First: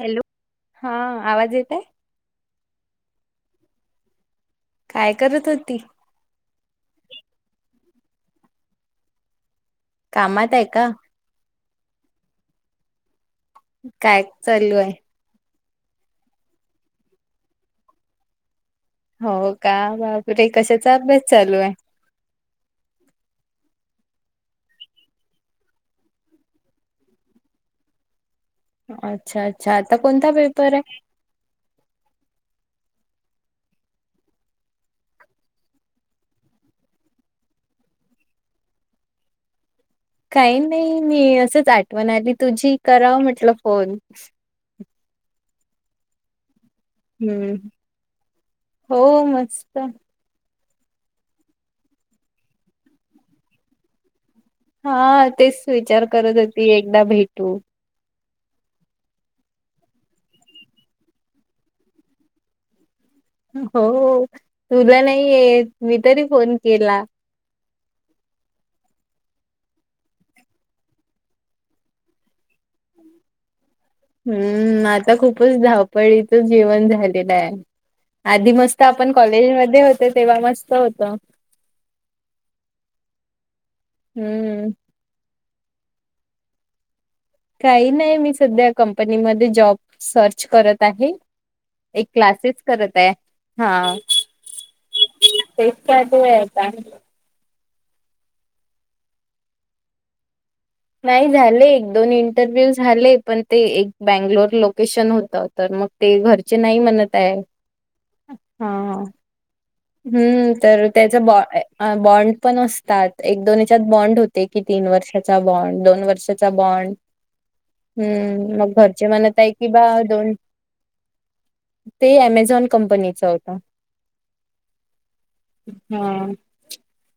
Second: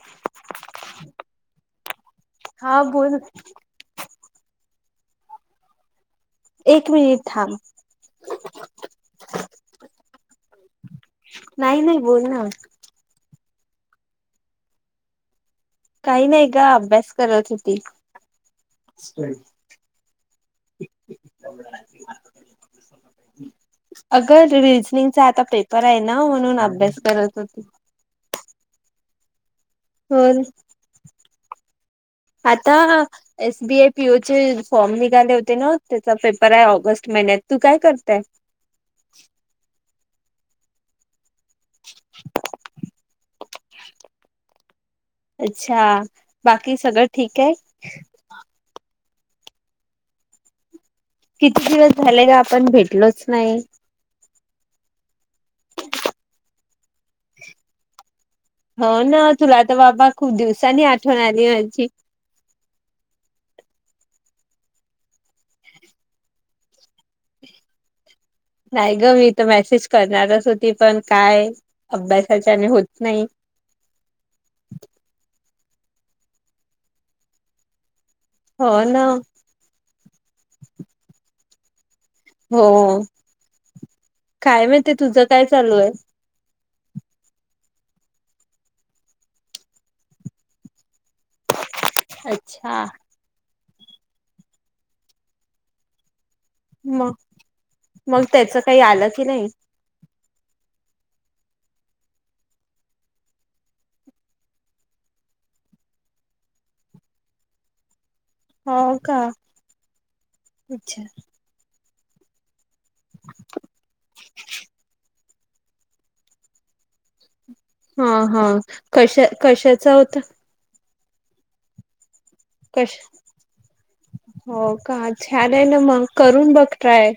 Hello! हा आवाज येतोय? हा बोल. काय करत होती? एक मिनिट थांब. कामात आहे का? नाही, नाही बोल ना. काय चालू आहे? काही नाही ग अभ्यास करत होती. हो का बापरे! कशाचा अभ्यास चालू आहे? [inaudible] अग रिजनिंगचा आता पेपर आहे ना म्हणून अभ्यास करत होते. अच्छा! अ बोल आता... एस बी आय पीओ चे फॉर्म निघाले होते ना त्याचा पेपर आहे ऑगस्ट महिन्यात. तू काय करते? [inaudible] [inaudible] काही नाही मी असंच आठवण आली तुझी कराव म्हटलं फोन. [inaudible] अच्छा! बाकी सगळं ठीक आहे? हम्म हो मस्त. किती दिवस झालेय ग आपण भेटलोच नाही. हा तेच विचार करत होती एकदा भेटू. हो ना तुला तर बाबा. खूप दिवसांनी आठवण आली माझी. हो तुला नाही येत. मी तरी फोन केला. नाही ग. मी तर मेसेज करणारच होती पण काय. अभ्यासाच्या ने होत नाही. हम. आता खूपच धावपळीच जेवन झालेलं आहे. आधी मस्त हो आपण ना कॉलेज मध्ये होत तेव्हा मस्त होतो. हो काय हम्म माहिती तुझं काय चालू आहे? काही नाही. मी सध्या कंपनीमध्ये जॉब सर्च करत आहे. एक क्लासेस अच्छा. करत आहे. हा तेच का. ते. मग-मग त्याच काही आलं की नाही. नाही झाले एक दोन इंटरव्ह्यू झाले. पण ते एक बैंगलोर लोकेशन होत तर. मग ते घरचे नाही म्हणत आहे. हा. हो हा. का हम. तर अच्छा. त्याच बा बॉण्ड पण असत. एक दोनच्यात बॉण्ड होते. की तीन वर्षाचा बॉण्ड. दोन वर्षाचा बॉन्ड. हा हा हम मग घरच्या कशा म्हणत आहे कि बा कशाचा होता? दोन. ते अमेझॉन कश कंपनीच होता. हो का छान आहे ना मग करून बघ ट्राय.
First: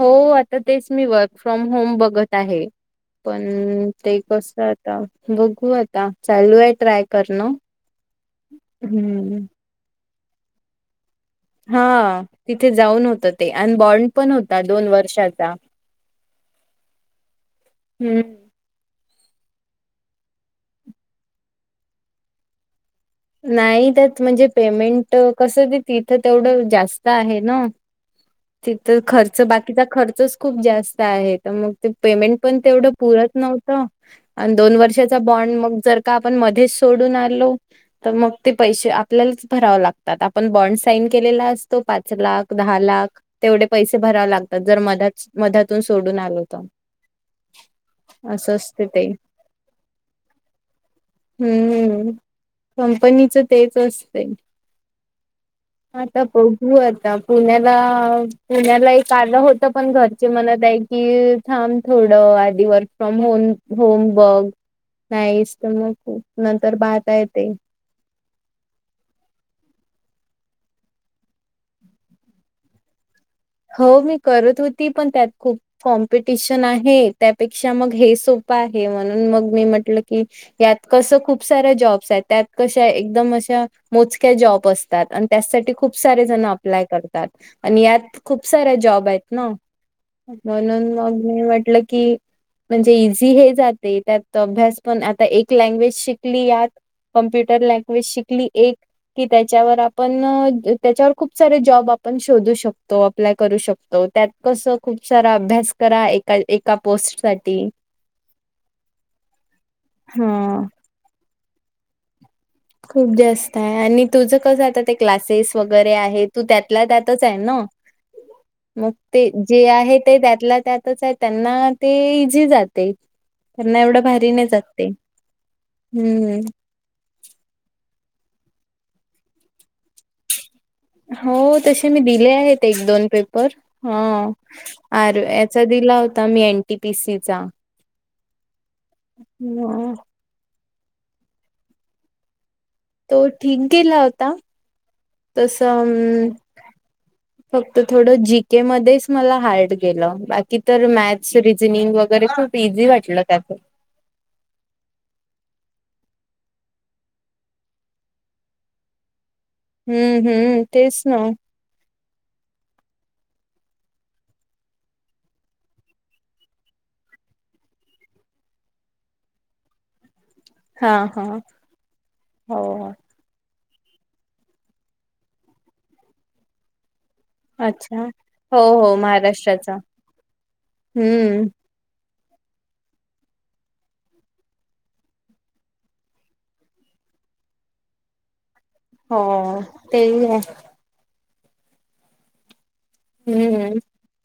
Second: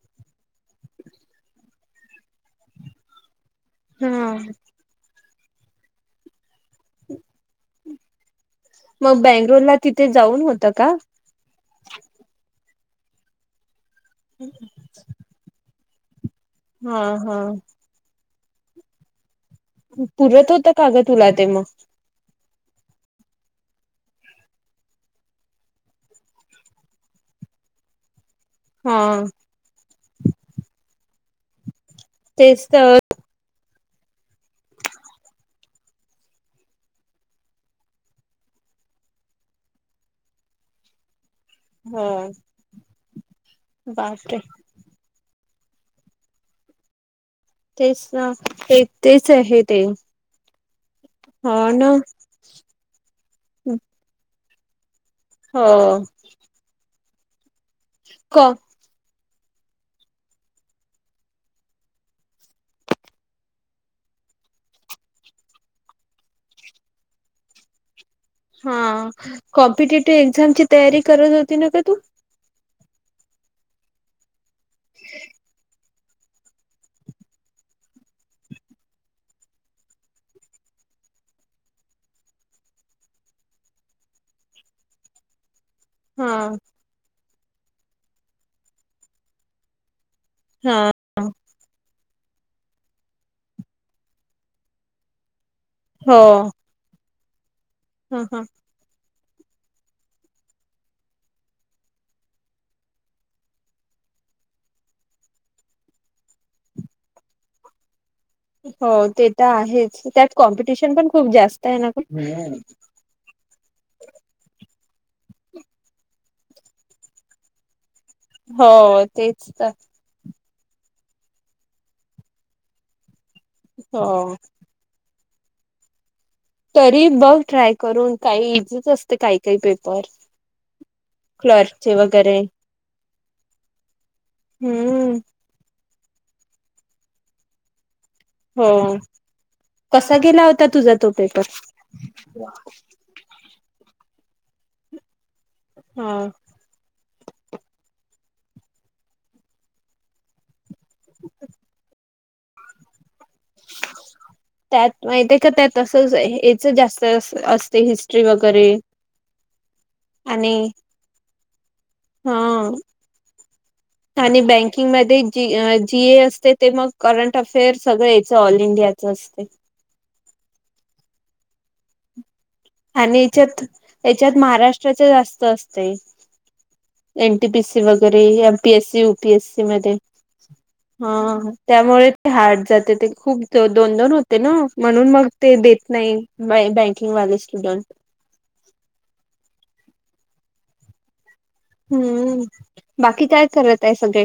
हो आता तेच मी वर्क फ्रॉम होम बघत आहे. पण. हम हा. ते कसं आता बघू आता चालू आहे ट्राय करणं मग हम्म बेंगळुरला तिथे जाऊन होतं का तथे जाऊन होत ते आणि बॉन्ड पण होता दोन वर्षाचा हा हा हम्म पुरत होत काग तुला ते मग नाही त्यात म्हणजे पेमेंट कसं ते तिथं तेवढं जास्त आहे ना तिथ हा खर्च बाकीचा खर्चच खूप जास्त आहे तर मग ते पेमेंट पण तेच तेवढं तर पुरत नव्हतं आणि दोन वर्षाचा बॉन्ड मग जर का आपण मध्येच सोडून आलो तर मग ते पैसे आपल्यालाच भराव लागतात आपण बॉन्ड साईन केलेला हा च लाख दहा लाख तेवढे पैसे भराव बापरे लागतात जर मध मधातून सोडून आलो होत तेच ना ते तेच आहे ते हो ना हम्म कंपनीच तेच असते हो आता बघू आता पुण्याला क पुण्याला एक कारण होत पण घरचे मणत आहे की थांब थोडं आधी वर्क फ्रॉम होम होम बघ नाहीस तर मग खू नंतर पाहता येत हा कॉम्पिटेटिव्ह एक्झामची तयारी करत होती ना का तू हो मी करत होती पण त्यात खूप कॉम्पिटिशन आहे त्यापेक्षा मग हे सोपं आहे म्हणून मग मी म्हटलं कीत कसं खूप साऱ्या जॉब्स आहेत त्यात कशा एकदम अशा मोजक्या जॉब असतात आणि त्यासाठी खूप सारे हा जण अप्लाय करतात आणि यात खूप साऱ्या जॉब आहेत ना हा म्हणून मग मी म्हटलं की म्हणजे इझी हे जाते त्यात अभ्यास पण आता एक लँग्वेज हो शिकली यात कम्प्युटर लँग्वेज ह ह शिकली एक कि त्याच्यावर आपण त्याच्यावर खूप सारे जॉब आपण शोधू शकतो तो अप्लाय करू शकतो त्यात कस खूप सारा अभ्यास करा एका एका पोस्ट सा हो ते तर आहेच त्यात हा कॉम्पिटिशन पण खूप जास्त आहे ना खूप जास्त आणि तुझं कसं आता ते क्लासेस वगैरे आहे तू त्यातला त्यातच आहे ना मग हो ते तेच जे तर आहे ते त्यातलाच त्यातच आहे त्यांना ते इझी जाते त्यांना एवढं हो भारी नाही जातते हम्म तरी बघ ट्राय करून काही इझीच असते काही काही पेपर हो तसे क्लर्कचे मी दिले वगैरे आहेत एक दोन पेपर हा आर हम्म याचा दिला होता मी एनटीपीसीचा हो कसा गेला होता तुझा तो पेपर तो ठीक गेला होता तस हा फक्त थोड जिंकता के मध्येच मला हार्ड गेलं बाकी तर मॅथ्स रिजनिंग वगैरे खूप इझी वाटलं त्यात त्यात माहि का त्यातच हच जास्त असते हिस्ट्री वगैरे हम्म आणि हम्म तेच ना हा [inaudible] आणि बँकिंगमध्येध्ये जी जीए असते ते मग करंट अफेअर्स सगळं यायचं ऑल इंडियाचं नस्ते हा हा हो हो. आणि याच्यात याच्यात महाराष्ट्राच जास्त असते एन. टी. पी. सी अच्छा वगैरे. एम. हो पीए. हो ससी. यु. पीए. ससी महाराष्ट्राचा मध्ये. हा हम्म त्यामुळे. ते हार्ड जाते ते खूप दोन-दोन होते ना. म्हणून मग ते देत नाही बँकिंग वाले. स्टुडट. हो. ते ही आहे. हम्म! बाकी काय हम्म करत आहे सगळे?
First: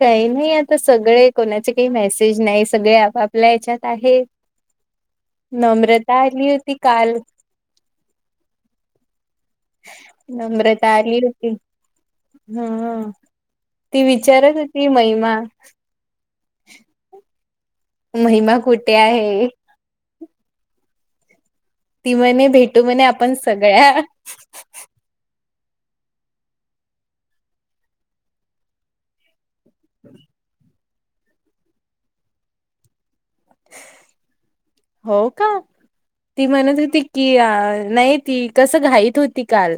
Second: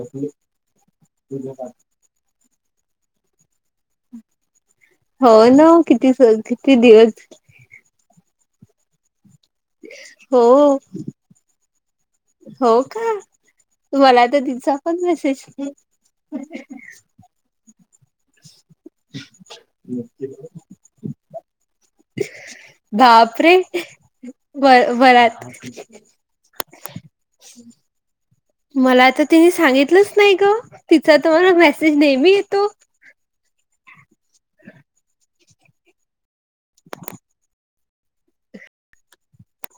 काही नाही आता सगळे कोणाचे काही मेसेज नाही सगळे आपापल्या हेच्यात आहे हो ना किती नम्रता आली होती किती काल दिवस हो. हो हम.. का ती मला तर विचारत तिचा होती पण महिमा मेसेज [inaudible] महिमा कुठे आहे? ती म्हणे भेटू [inaudible] म्हणे आपण बापरे! सगळ्या वर वरात मला तर ती सांगितलीच नाही ग तिचा तर मेसेज नेहमी येतो. हो. का ती म्हणत होती की अ नाही ती कसं घाईत होती काल.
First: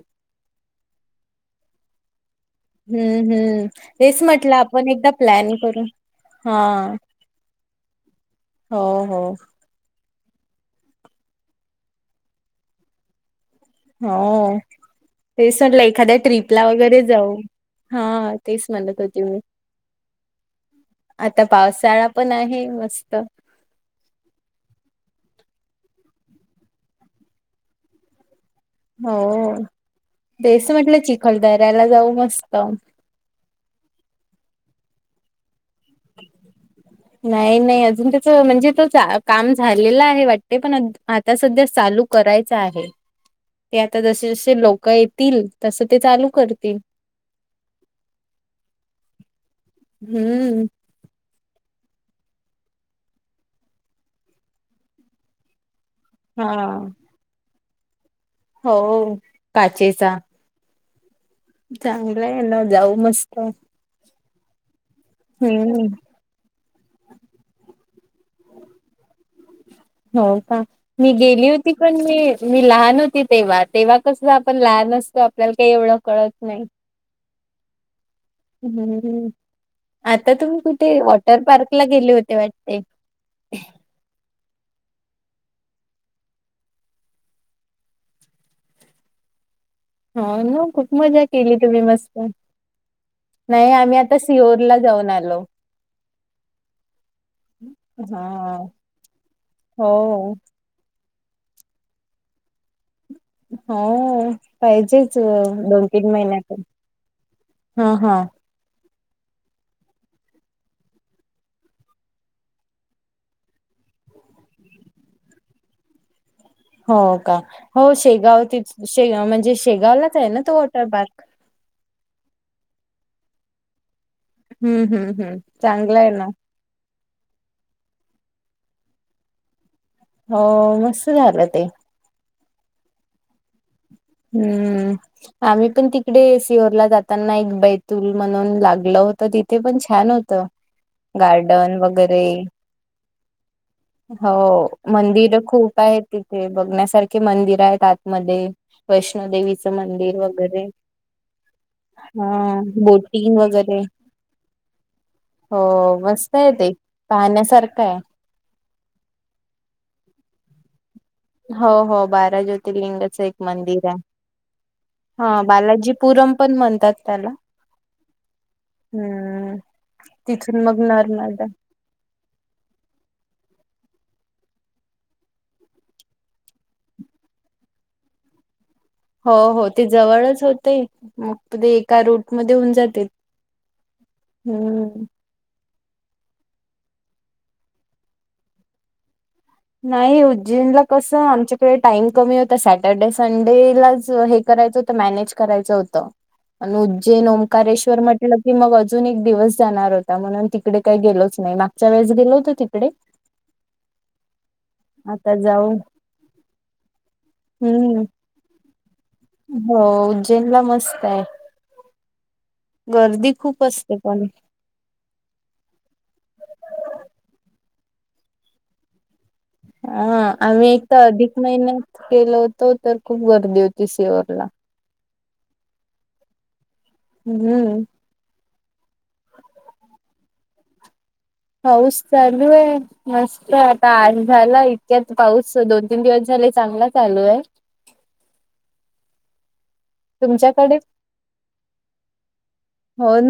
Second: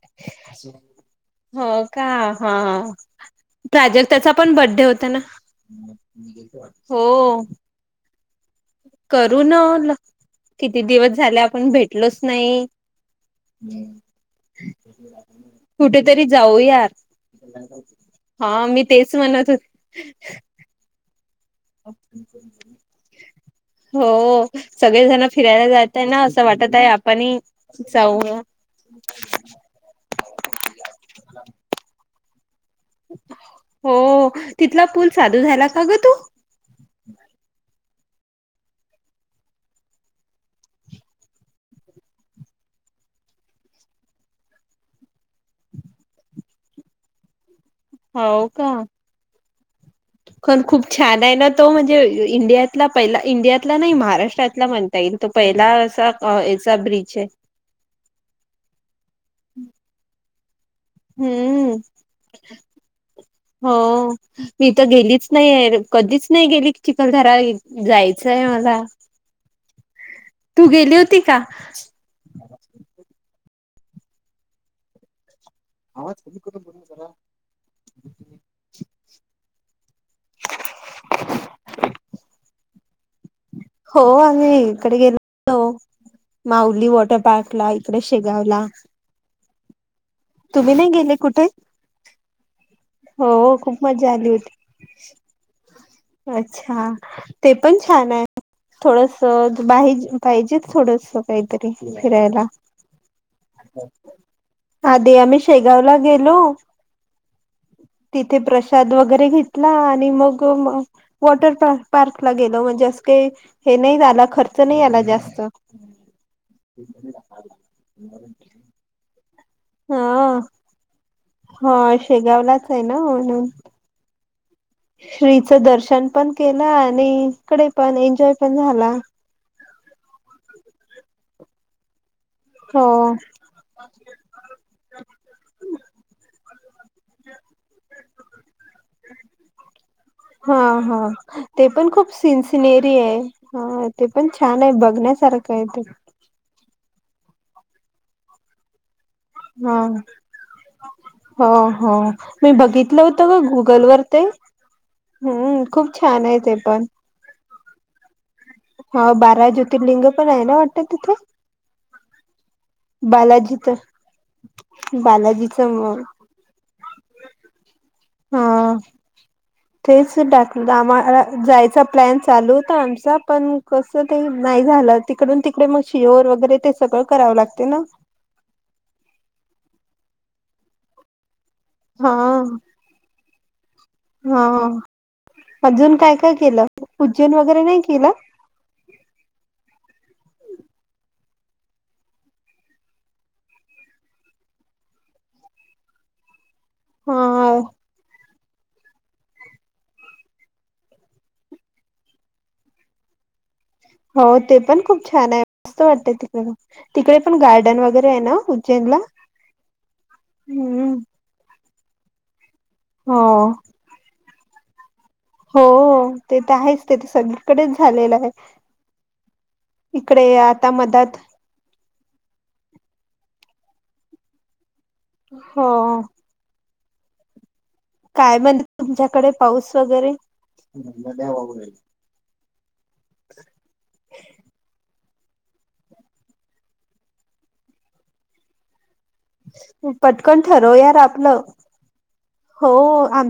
हो का हा हा. हम्म हम्म तेच प्राजक्ताचा पण म्हटलं बड्डे आपण होत एकदा ना प्लॅन करू हा हो... हो हो करू न किती दिवस झाले आपण भेटलोच नाही. हो. ते सगळ एखाद्या ट्रीपला वगैरे जाऊ हा हां मी तेच होती मी म्हणत होत आता पावसाळा पण आहे मस्त होओ सगळेजण फिरायला जात आहेना असं वाटत आहे आपणही जाऊया. हो ओ तेच म्हटलं चिखलदाऱ्याला जाऊ मस्त! हो तिथला पूल चालू झाला का ग तू नाई-नाई आजुन. अ त्याच म्हणजे तेच काम झालेलं आहे वाटत. पण आता सध्या चालू करायच आहे. ते आता जशे-जशे लोक येतील. तस ते चालू करतील. होव का. खण हम्म. खूप छान आय ना तो म्हणजे इंडियातला पहिला इंडियातला नाहीं महाराष्ट्रातला म्हणता येईल तो पहीला. [unintelligible] हा हेचा ब्रिच हाय. हो ओ काचेचा. हम्म चांगलंय ना जाऊ मस्त. हो मी तर गेलीच नाही. हम्म कधीच नाही गेली चिखलधरा जायचंय मला. हो का. तू मी होती का गेली होती. पण मी लहान होती. तेवा-तेवा कस आपण लहान असतो. आपल्याला काही एवढं कळत नाई. हम्म. आता तुम्ही कुठे वॉटर पार्क ला गेले होते वाटतेय. हो आम्ही इकडे गेलतो. माउली वॉटर पार्क ला इकडे शेगावला. हाव ना तुम्ही नाही खूप गेले मजा कुठे केली तुम्ही मस्त. हो नाई खूप आम्ही मजा आता आली होती सिओरला जाऊन आलो. अच्छा ते पण छान हाय. हां. थोडस बा हो, पाहिजे थोडस काहीतरी फिरायला. हो काय. आधी आम्ही शेगावला गेलो. हां, हां. तिथे प्रशाद वगैरे. तरी इथन आणि मग वॉटरपार्कला गेलो म्हणजे अस काही हे नाही काय आला खर्च नाइ आला जास्त हो का हो शेगाव ते म्हणजे शेगावलाच आहे ना तो वॉटर पार्क? हां शेगावलाच आहे ना म्हणून हं, हं, हं. श्रीच चांगलं दर्शन आहे ना. पण केलं, आणि तिकडे पण एन्जॉय पण झाला. हो. मस्त झालं ते हो. हम्म आम्ही पण तिकडे सिओरला जाताना एक बैतूल म्हणून लागल होत तिथेपण छान होत हा हा ते गार्डन पण खूप वगैरे सिनसिनेरी आहे हा ते पण छान हो. आहे मंदिर बघण्यासारखं आहे खूप ते आहेत तिथे बगण्यासारखे मंदिर आहेत आतमध्ये वैष्णोदेवीचं मंदिर वगेरे हं हं मी बघितलं होतं ग वगैरे गुगल वर ते हो हम्म खूप छान मस्त! आहे ते पण पाहण्यासारखं आहे. हा बारा ज्योतिर्लिंग पण आहे ना वाटतं तिथे? हो, हो. बारा ज्योतिर्लिंगचं एक बालाजीच मंदिर आहे. हा बालाजीच बालाजी म पुरम पण म्हणतात त्याला. हा हम्म. तेच टाक तिथून मग आम्हाला नर्मदा जायचा प्लॅन चालू होता आमचा पण कसं ते नाही झालं तिकडून तिकडे मग शिओर वगैरे ते सगळं करावं लागतं. ते ना. हो, हो. ते जवळच होतय. एका हा रूट मध्ये होऊन जातय. हा हम् अजून काय-काय केलं? उज्जैन वगैरे नाही केलं? नाही उज्जैनला कस आमच्याकडे टाइम कमी होता. सॅटर्डे संडेलाच हे करता मॅनेजर करायचं होत. आणि उज्जैन. हा ओंकारेश्वर. मध्ये तर म्हलं की. मग अजून एक दिवस जाणार होता म्हणून तिकडे काही गेलोच नाही. मागच्या वेळेस गेलो होत तिकडे [inaudible] हो ते पण खूप छान आता आहे. जाऊ मस्त वाटत तिकडे-तिकडे पण गार्डन हम्म वगैरे आहे ना. उज्जैन ला. हो उज्जैन ला मस्त आहे. हो गर्दी खूप असते पण. हो ते तर आहेच ते तर सगळीकडेच झालेलं आहे. हा इकडे आम्ही आता एक तर मधात अधिक महिन्यात. केलं होतो. तर खूप गर्दी होती सेअरला. हो. हम्म. काय म्हण तुमच्याकडे पाऊस वगैरे?. बधूय मस्त आहे आता आज झाला. त्यात पाऊस दोन-तीन दिवस झाले चांगला चालू आहे. पटकन ठरव तुमच्याकडे यार आपलं. हो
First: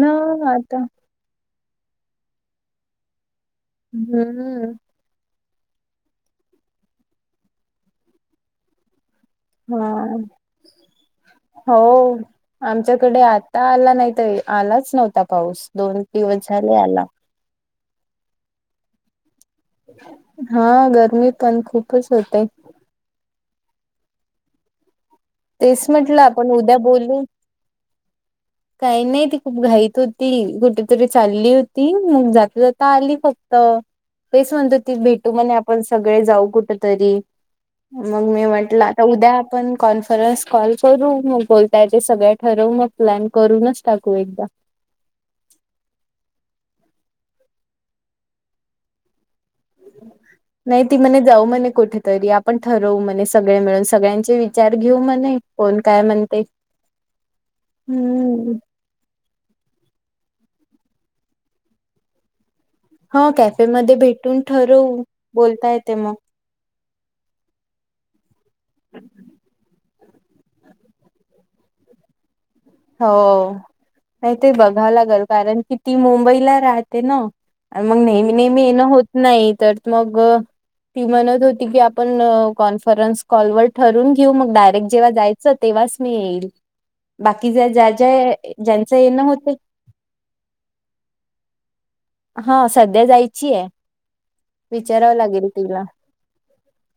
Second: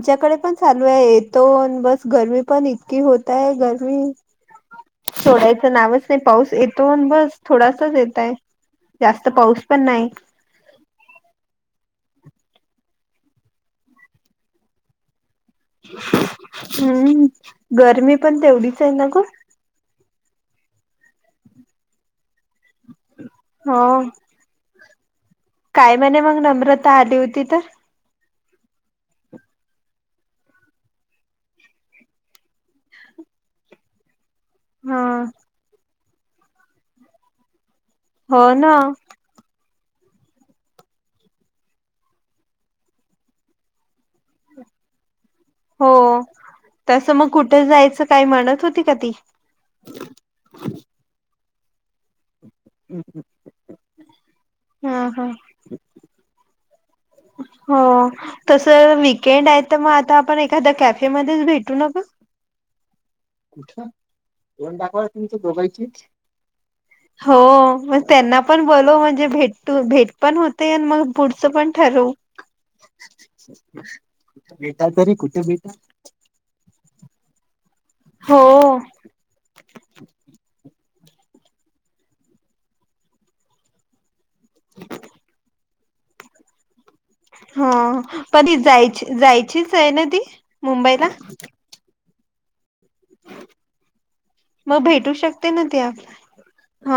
ना पण आता चालू आहे. येतो बस गर्मी पण इतकी होते. गरमी हम्म ोड्या [unintelligible] नावच नाही पाऊस येतो बस थोडासाच येतय. जास्त पाऊस पण हा नाही हो आमच्याकडे आता आला नाहीत आलाच नव्हता. पाऊस दोन दिवस झाले आला. हम्म गरमी पण तेवढीच आहे ना ग? हा गरमी तर खूपच होते. हो. तेच काय म्हणे म्हटलं मग आपण उद्या नम्रता आली बोलू होती तर काही नाही ती खूप घाईत होती कुठेतरी चालली होती मग जाता जाता आली फक्त तर काहीच म्हणतो ती हा भेटू म्हणे आपण सगळे जाऊ कुठ तरी मग हो मी ना म्हटलं आता उद्या आपण कॉन खरंच कॉल करू मग बोलताय ते सगळ ठरवू मग प्लॅन करूनच टाकू एकदा [inaudible] हो तसं मग कुठे जायचं काय म्हणत होती का ती नाही ती म्हणे जाऊ म्हणे कुठेतरी आपण ठरवू म्हणे सगळे मिळून सगळ्यांचे विचार ह घेऊ ह म्हणे कोण काय म्हणते हो हम्म तस विक केंड आहे तर मग आता आपण एखादा्या कॅफेमध्येध्येच भेटू न ग हा कॅफेमध्येध्ये भेटून ठरवू बोलता येते मग हो मग त्यांना पण बोल म्हणजे भेट भेट पण होते आणि मग पुढचं पण ठरव हो नाही ते बघावं लागेल कारण कि ती मुंबईला राहते ना मग नेहमी हो नेहमी येणं होत नाही तर मग ती म्हणत होती की आपण कॉन्फरन्स कॉलवरर ठरून घेऊ मग डायरेक्ट जेव्हा जायचं तेव्हा रशम येईल बाकी ज्या ह ज्या पण ज्या ती ज्यांचं जायची येणं होते जायचीच आहे ना ती मुंबईला हा सध्या जायची आहे मग भेटू विचारावं लागेल शकते ना ती तिला आप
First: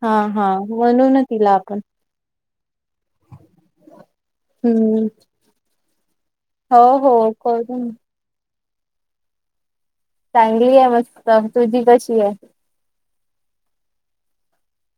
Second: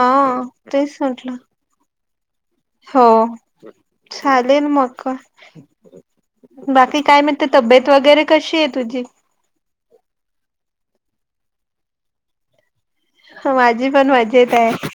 हा हा तेच म्हणू ना म्हटलं तिला आपण हो चालेल हम्म मग हो बाकी हो काय मा तब्येत करून वगैरे कशी आहे तुझी चांगली आहे मस् तुझी कशी आहे माझी पण मजेत आहे